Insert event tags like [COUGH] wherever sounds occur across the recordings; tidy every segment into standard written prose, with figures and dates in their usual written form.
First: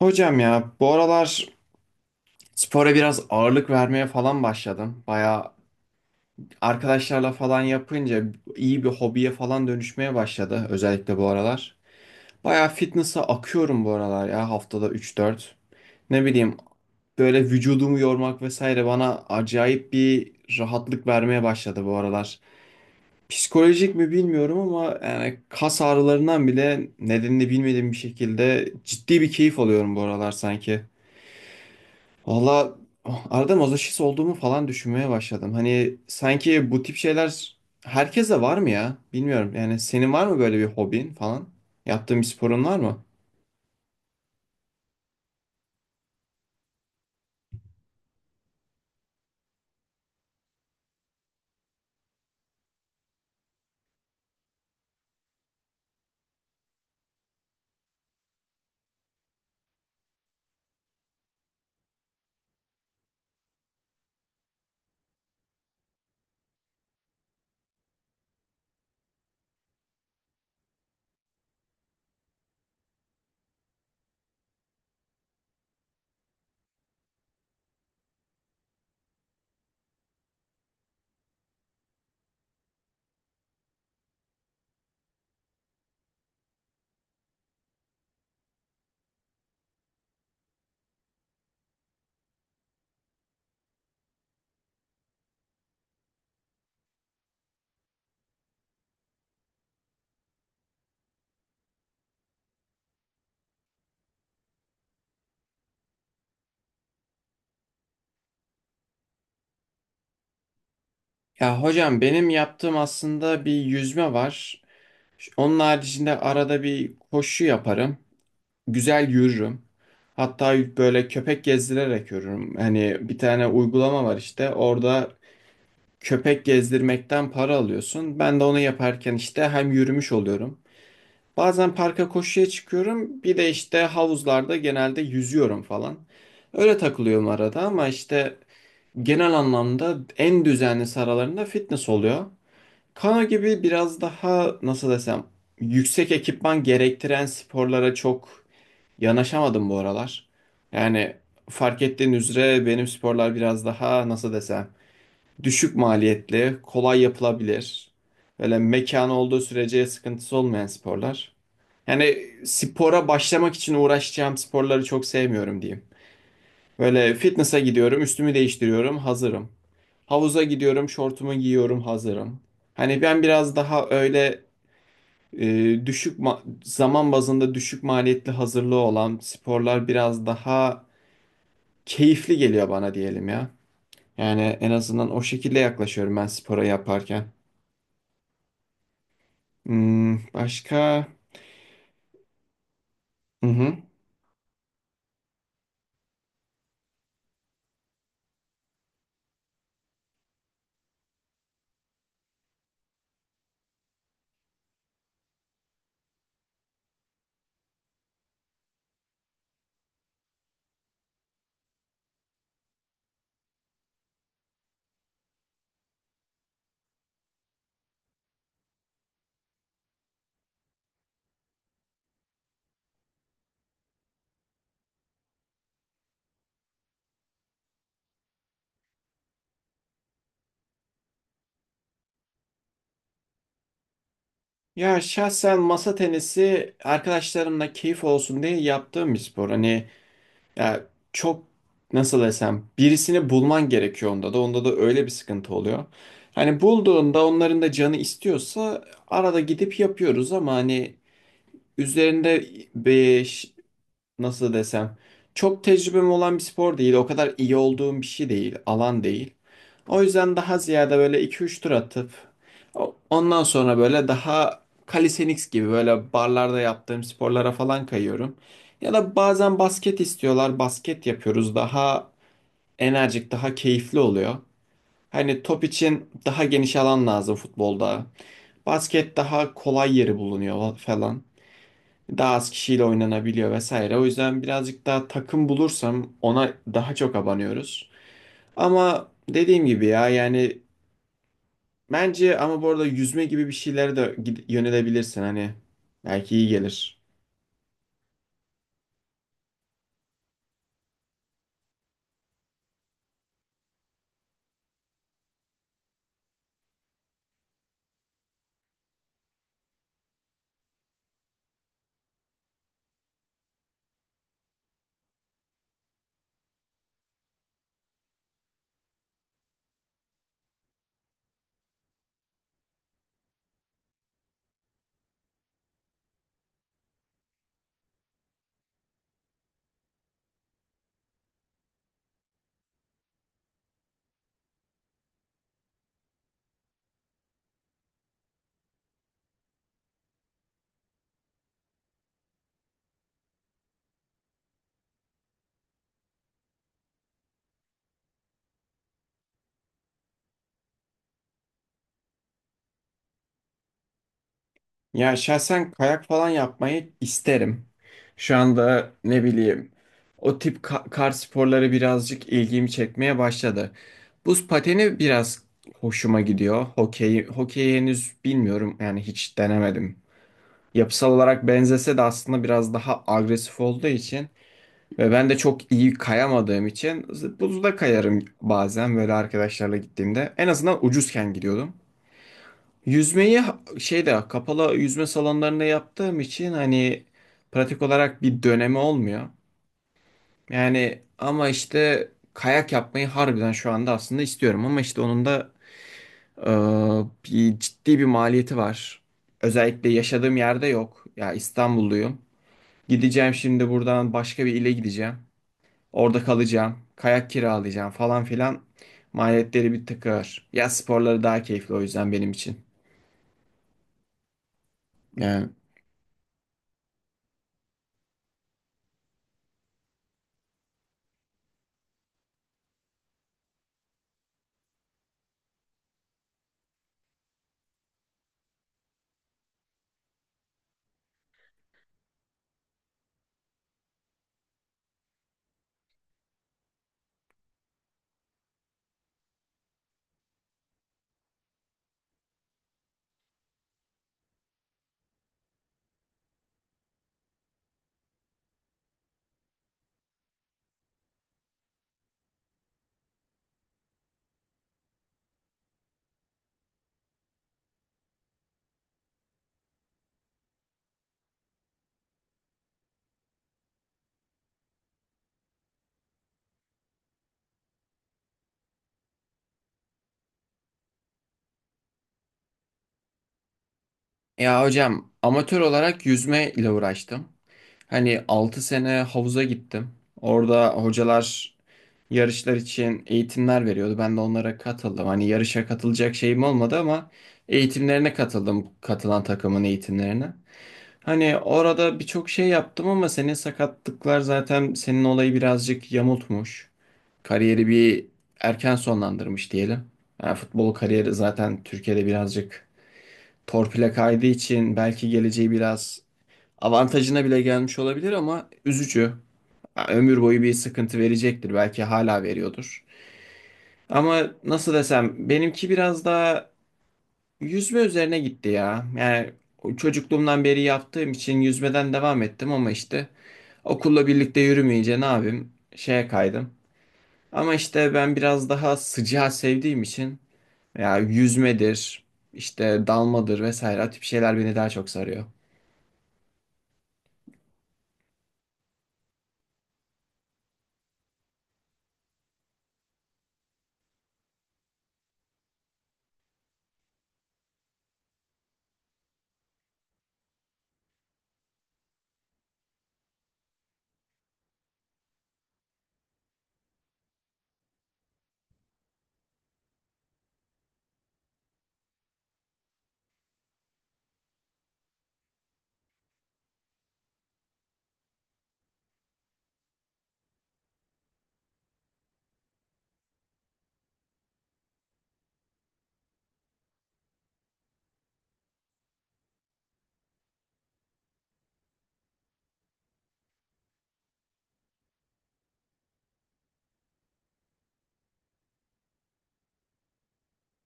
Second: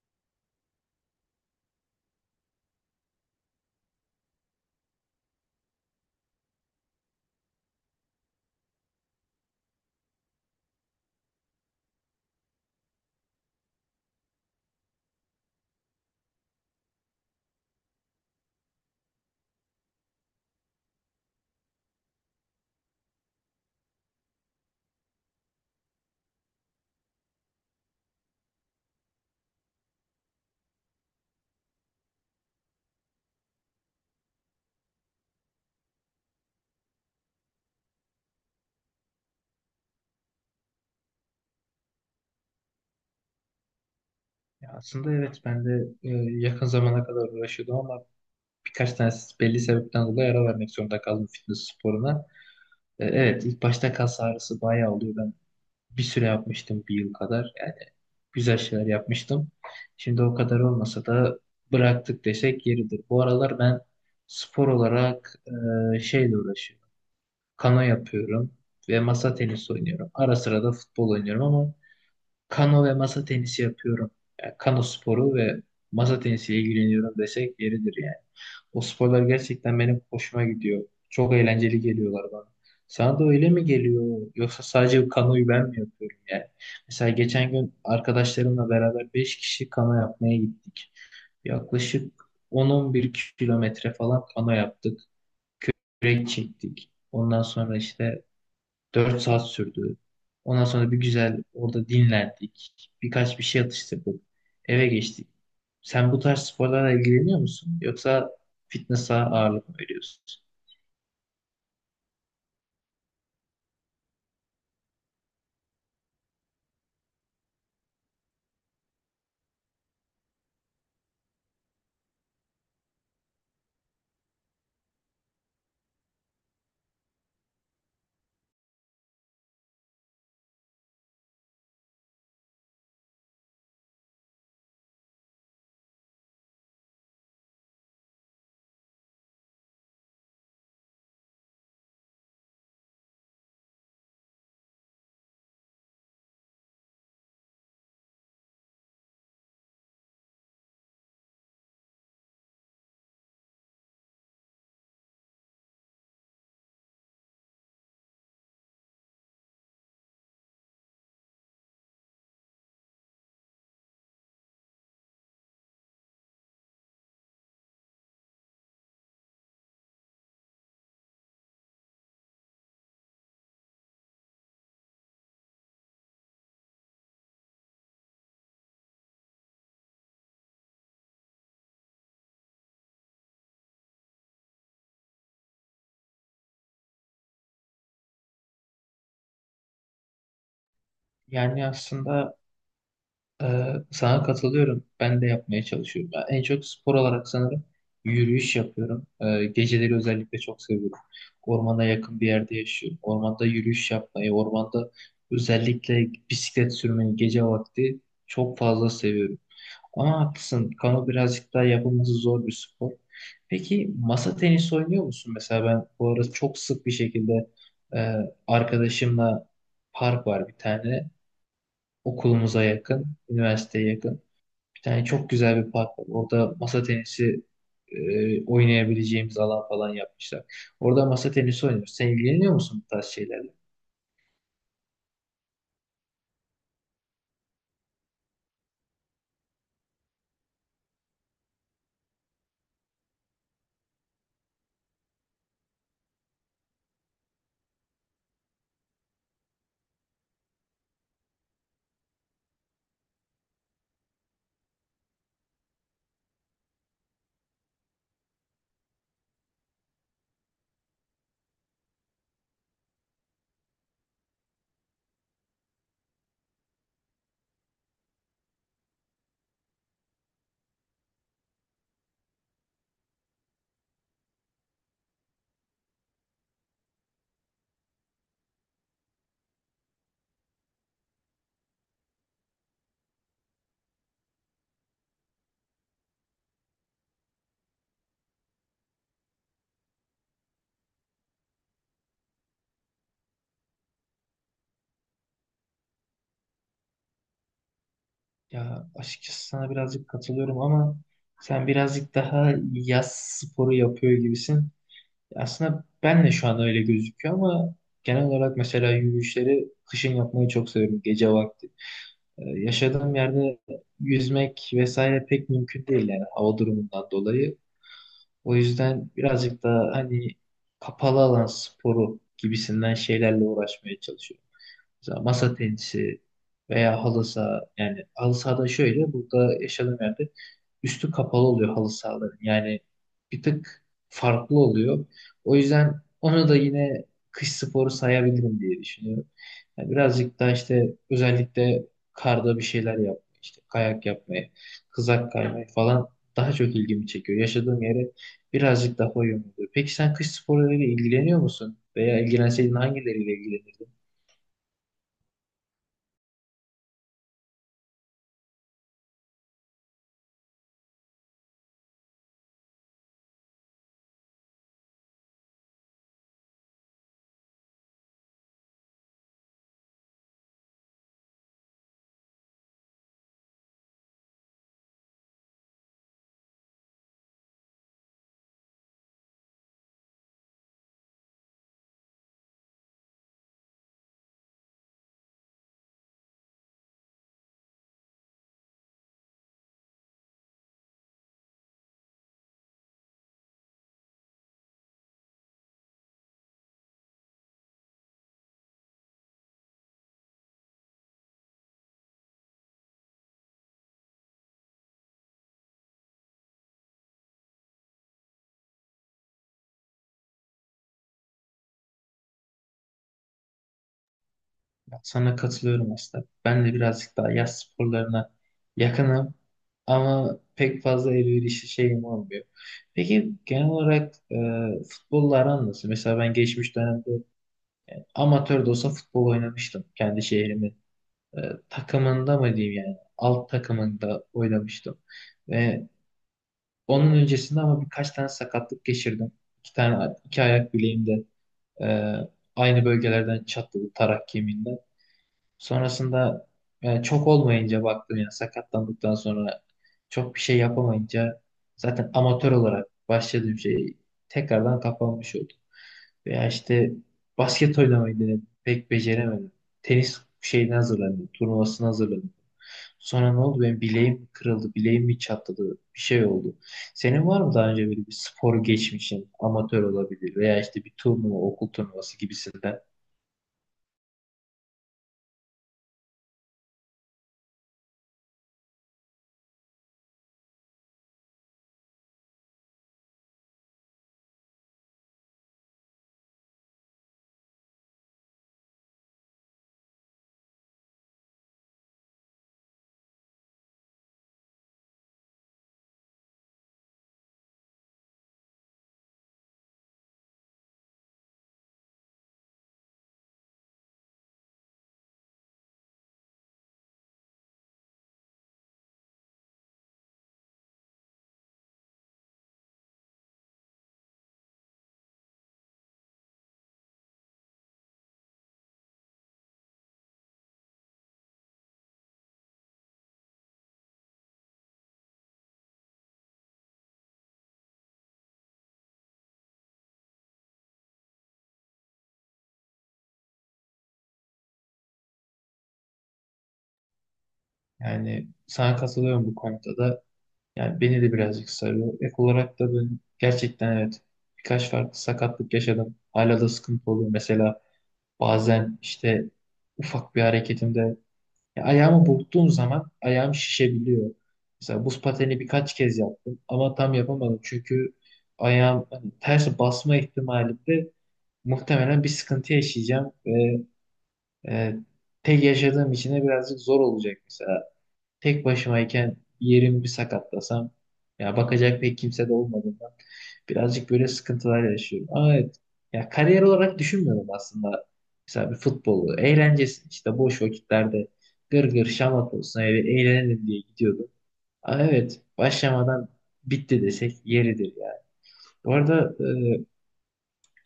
Hocam, ya bu aralar spora biraz ağırlık vermeye falan başladım. Baya arkadaşlarla falan yapınca iyi bir hobiye falan dönüşmeye başladı, özellikle bu aralar. Baya fitness'a akıyorum bu aralar ya, haftada üç dört, ne bileyim, böyle vücudumu yormak vesaire bana acayip bir rahatlık vermeye başladı bu aralar. Psikolojik mi bilmiyorum ama yani kas ağrılarından bile nedenini bilmediğim bir şekilde ciddi bir keyif alıyorum bu aralar sanki. Valla arada mazoşist olduğumu falan düşünmeye başladım. Hani sanki bu tip şeyler herkese var mı ya? Bilmiyorum. Yani senin var mı böyle bir hobin falan? Yaptığın bir sporun var mı? Ya aslında evet ben de yakın zamana kadar uğraşıyordum ama birkaç tane belli sebepten dolayı ara vermek zorunda kaldım fitness sporuna. Evet ilk başta kas ağrısı bayağı oluyor. Ben bir süre yapmıştım bir yıl kadar. Yani güzel şeyler yapmıştım. Şimdi o kadar olmasa da bıraktık desek yeridir. Bu aralar ben spor olarak şeyle uğraşıyorum. Kano yapıyorum ve masa tenisi oynuyorum. Ara sıra da futbol oynuyorum ama kano ve masa tenisi yapıyorum. Yani kano sporu ve masa tenisiyle ilgileniyorum desek yeridir yani. O sporlar gerçekten benim hoşuma gidiyor. Çok eğlenceli geliyorlar bana. Sana da öyle mi geliyor? Yoksa sadece kanoyu ben mi yapıyorum yani? Mesela geçen gün arkadaşlarımla beraber 5 kişi kano yapmaya gittik. Yaklaşık 10-11 kilometre falan kano yaptık. Kürek çektik. Ondan sonra işte dört saat sürdü. Ondan sonra bir güzel orada dinlendik. Birkaç bir şey atıştırdık. Eve geçtik. Sen bu tarz sporlarla ilgileniyor musun? Yoksa fitness'a ağırlık mı veriyorsun? Ya hocam, benim yaptığım aslında bir yüzme var. Onun haricinde arada bir koşu yaparım. Güzel yürürüm. Hatta böyle köpek gezdirerek yürürüm. Hani bir tane uygulama var işte. Orada köpek gezdirmekten para alıyorsun. Ben de onu yaparken işte hem yürümüş oluyorum. Bazen parka koşuya çıkıyorum. Bir de işte havuzlarda genelde yüzüyorum falan. Öyle takılıyorum arada ama işte genel anlamda en düzenli aralarında fitness oluyor. Kano gibi biraz daha nasıl desem yüksek ekipman gerektiren sporlara çok yanaşamadım bu aralar. Yani, fark ettiğin üzere benim sporlar biraz daha nasıl desem düşük maliyetli, kolay yapılabilir. Böyle mekan olduğu sürece sıkıntısı olmayan sporlar. Yani spora başlamak için uğraşacağım sporları çok sevmiyorum diyeyim. Böyle fitness'a gidiyorum, üstümü değiştiriyorum, hazırım. Havuza gidiyorum, şortumu giyiyorum, hazırım. Hani ben biraz daha öyle e, zaman bazında düşük maliyetli hazırlığı olan sporlar biraz daha keyifli geliyor bana diyelim ya. Yani en azından o şekilde yaklaşıyorum ben spora yaparken. Hmm, başka? Yani aslında Hı e, hı. sana katılıyorum. Ben de yapmaya çalışıyorum. Ben en çok spor olarak sanırım yürüyüş yapıyorum. Geceleri özellikle çok seviyorum. Ormana yakın bir yerde yaşıyorum. Ormanda yürüyüş yapmayı, ormanda özellikle bisiklet sürmeyi gece vakti çok fazla seviyorum. Ama haklısın. Kano birazcık daha yapılması zor bir spor. Peki masa tenisi oynuyor musun? Mesela ben bu arada çok sık bir şekilde e, arkadaşımla park var bir tane. Okulumuza yakın, üniversiteye yakın. Bir tane çok güzel bir park var. Orada masa tenisi oynayabileceğimiz alan falan yapmışlar. Orada masa tenisi oynuyoruz. Sen ilgileniyor musun bu tarz şeylerle? Ya şahsen masa tenisi arkadaşlarımla keyif olsun diye yaptığım bir spor. Hani ya çok nasıl desem birisini bulman gerekiyor, onda da öyle bir sıkıntı oluyor. Hani bulduğunda onların da canı istiyorsa arada gidip yapıyoruz ama hani üzerinde beş, nasıl desem, çok tecrübem olan bir spor değil. O kadar iyi olduğum bir şey değil. Alan değil. O yüzden daha ziyade böyle iki üç tur atıp ondan sonra böyle daha calisthenics gibi böyle barlarda yaptığım sporlara falan kayıyorum. Ya da bazen basket istiyorlar. Basket yapıyoruz. Daha enerjik, daha keyifli oluyor. Hani top için daha geniş alan lazım futbolda. Basket daha kolay yeri bulunuyor falan. Daha az kişiyle oynanabiliyor vesaire. O yüzden birazcık daha takım bulursam ona daha çok abanıyoruz. Ama dediğim gibi ya yani bence, ama bu arada yüzme gibi bir şeylere de yönelebilirsin, hani belki iyi gelir. Ya açıkçası sana birazcık katılıyorum ama sen birazcık daha yaz sporu yapıyor gibisin. Aslında ben de şu an öyle gözüküyor ama genel olarak mesela yürüyüşleri kışın yapmayı çok seviyorum gece vakti. Yaşadığım yerde yüzmek vesaire pek mümkün değil yani hava durumundan dolayı. O yüzden birazcık daha hani kapalı alan sporu gibisinden şeylerle uğraşmaya çalışıyorum. Mesela masa tenisi veya halı saha. Yani halı sahada şöyle burada yaşadığım yerde üstü kapalı oluyor halı sahaların. Yani bir tık farklı oluyor. O yüzden onu da yine kış sporu sayabilirim diye düşünüyorum. Yani birazcık daha işte özellikle karda bir şeyler yapmayı, işte kayak yapmayı, kızak kaymayı falan daha çok ilgimi çekiyor. Yaşadığım yere birazcık daha uyumlu oluyor. Peki sen kış sporlarıyla ilgileniyor musun? Veya ilgilenseydin hangileriyle ilgilenirdin? Ya şahsen kayak falan yapmayı isterim. Şu anda ne bileyim o tip kar sporları birazcık ilgimi çekmeye başladı. Buz pateni biraz hoşuma gidiyor. Hokey, hokeyi henüz bilmiyorum, yani hiç denemedim. Yapısal olarak benzese de aslında biraz daha agresif olduğu için ve ben de çok iyi kayamadığım için buzda kayarım bazen böyle arkadaşlarla gittiğimde. En azından ucuzken gidiyordum. Yüzmeyi şeyde, kapalı yüzme salonlarında yaptığım için hani pratik olarak bir dönemi olmuyor. Yani, ama işte kayak yapmayı harbiden şu anda aslında istiyorum ama işte onun da e, bir ciddi bir maliyeti var. Özellikle yaşadığım yerde yok. Ya, İstanbulluyum. Gideceğim şimdi buradan başka bir ile gideceğim. Orada kalacağım. Kayak kiralayacağım falan filan. Maliyetleri bir tık. Yaz sporları daha keyifli o yüzden benim için. Sana Yani. katılıyorum aslında. Ben de birazcık daha yaz sporlarına yakınım ama pek fazla elverişli şeyim olmuyor. Peki genel olarak futbolla aran nasıl? Mesela ben geçmiş dönemde amatör de olsa futbol oynamıştım kendi şehrimin e, takımında mı diyeyim yani alt takımında oynamıştım. Ve onun öncesinde ama birkaç tane sakatlık geçirdim. İki tane iki ayak bileğimde e, aynı bölgelerden çatladı tarak kemiğinden. Sonrasında yani çok olmayınca baktım ya sakatlandıktan sonra çok bir şey yapamayınca zaten amatör olarak başladığım şey tekrardan kapanmış oldu. Veya işte basket oynamayı denedim. Pek beceremedim. Tenis şeyine hazırlandım. Turnuvasına hazırlandım. Sonra ne oldu? Benim bileğim kırıldı. Bileğim bir çatladı. Bir şey oldu. Senin var mı daha önce böyle bir spor geçmişin? Amatör olabilir veya işte bir turnuva, okul turnuvası gibisinden. Ya hocam, amatör olarak yüzme ile uğraştım. Hani 6 sene havuza gittim. Orada hocalar yarışlar için eğitimler veriyordu. Ben de onlara katıldım. Hani yarışa katılacak şeyim olmadı ama eğitimlerine katıldım. Katılan takımın eğitimlerine. Hani orada birçok şey yaptım ama senin sakatlıklar zaten senin olayı birazcık yamultmuş. Kariyeri bir erken sonlandırmış diyelim. Yani futbol kariyeri zaten Türkiye'de birazcık torpile kaydığı için belki geleceği biraz avantajına bile gelmiş olabilir ama üzücü. Ya, ömür boyu bir sıkıntı verecektir. Belki hala veriyordur. Ama nasıl desem benimki biraz daha yüzme üzerine gitti ya. Yani o çocukluğumdan beri yaptığım için yüzmeden devam ettim ama işte okulla birlikte yürümeyince ne yapayım? Şeye kaydım. Ama işte ben biraz daha sıcağı sevdiğim için ya yüzmedir, işte dalmadır vesaire o tip şeyler beni daha çok sarıyor. [LAUGHS] Yani sana katılıyorum bu konuda da. Yani beni de birazcık sarıyor. Ek olarak da ben gerçekten evet birkaç farklı sakatlık yaşadım. Hala da sıkıntı oluyor. Mesela bazen işte ufak bir hareketimde ya ayağımı burktuğum zaman ayağım şişebiliyor. Mesela buz pateni birkaç kez yaptım ama tam yapamadım. Çünkü ayağım hani ters basma ihtimalinde muhtemelen bir sıkıntı yaşayacağım ve e, tek yaşadığım için de birazcık zor olacak mesela. Tek başımayken yerim bir sakatlasam ya bakacak pek kimse de olmadığından birazcık böyle sıkıntılar yaşıyorum. Ama evet ya kariyer olarak düşünmüyorum aslında. Mesela bir futbolu eğlencesi işte boş vakitlerde gır gır şamat olsun eve eğlenelim diye gidiyordum. Aa, evet başlamadan bitti desek yeridir yani. Bu arada,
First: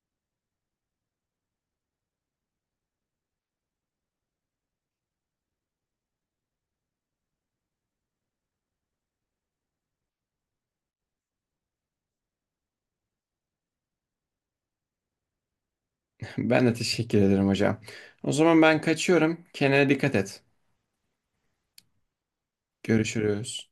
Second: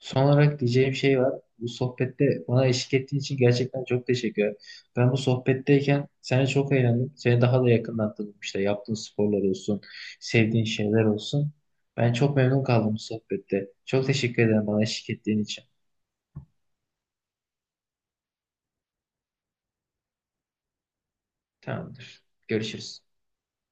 son olarak diyeceğim şey var. Bu sohbette bana eşlik ettiğin için gerçekten çok teşekkür ederim. Ben bu sohbetteyken seni çok eğlendim. Seni daha da yakından tanıdım. İşte yaptığın sporlar olsun, sevdiğin şeyler olsun. Ben çok memnun kaldım bu sohbette. Çok teşekkür ederim bana eşlik ettiğin için. Ben de teşekkür ederim hocam. O zaman ben kaçıyorum. Kendine dikkat et. Tamamdır. Görüşürüz. Görüşürüz.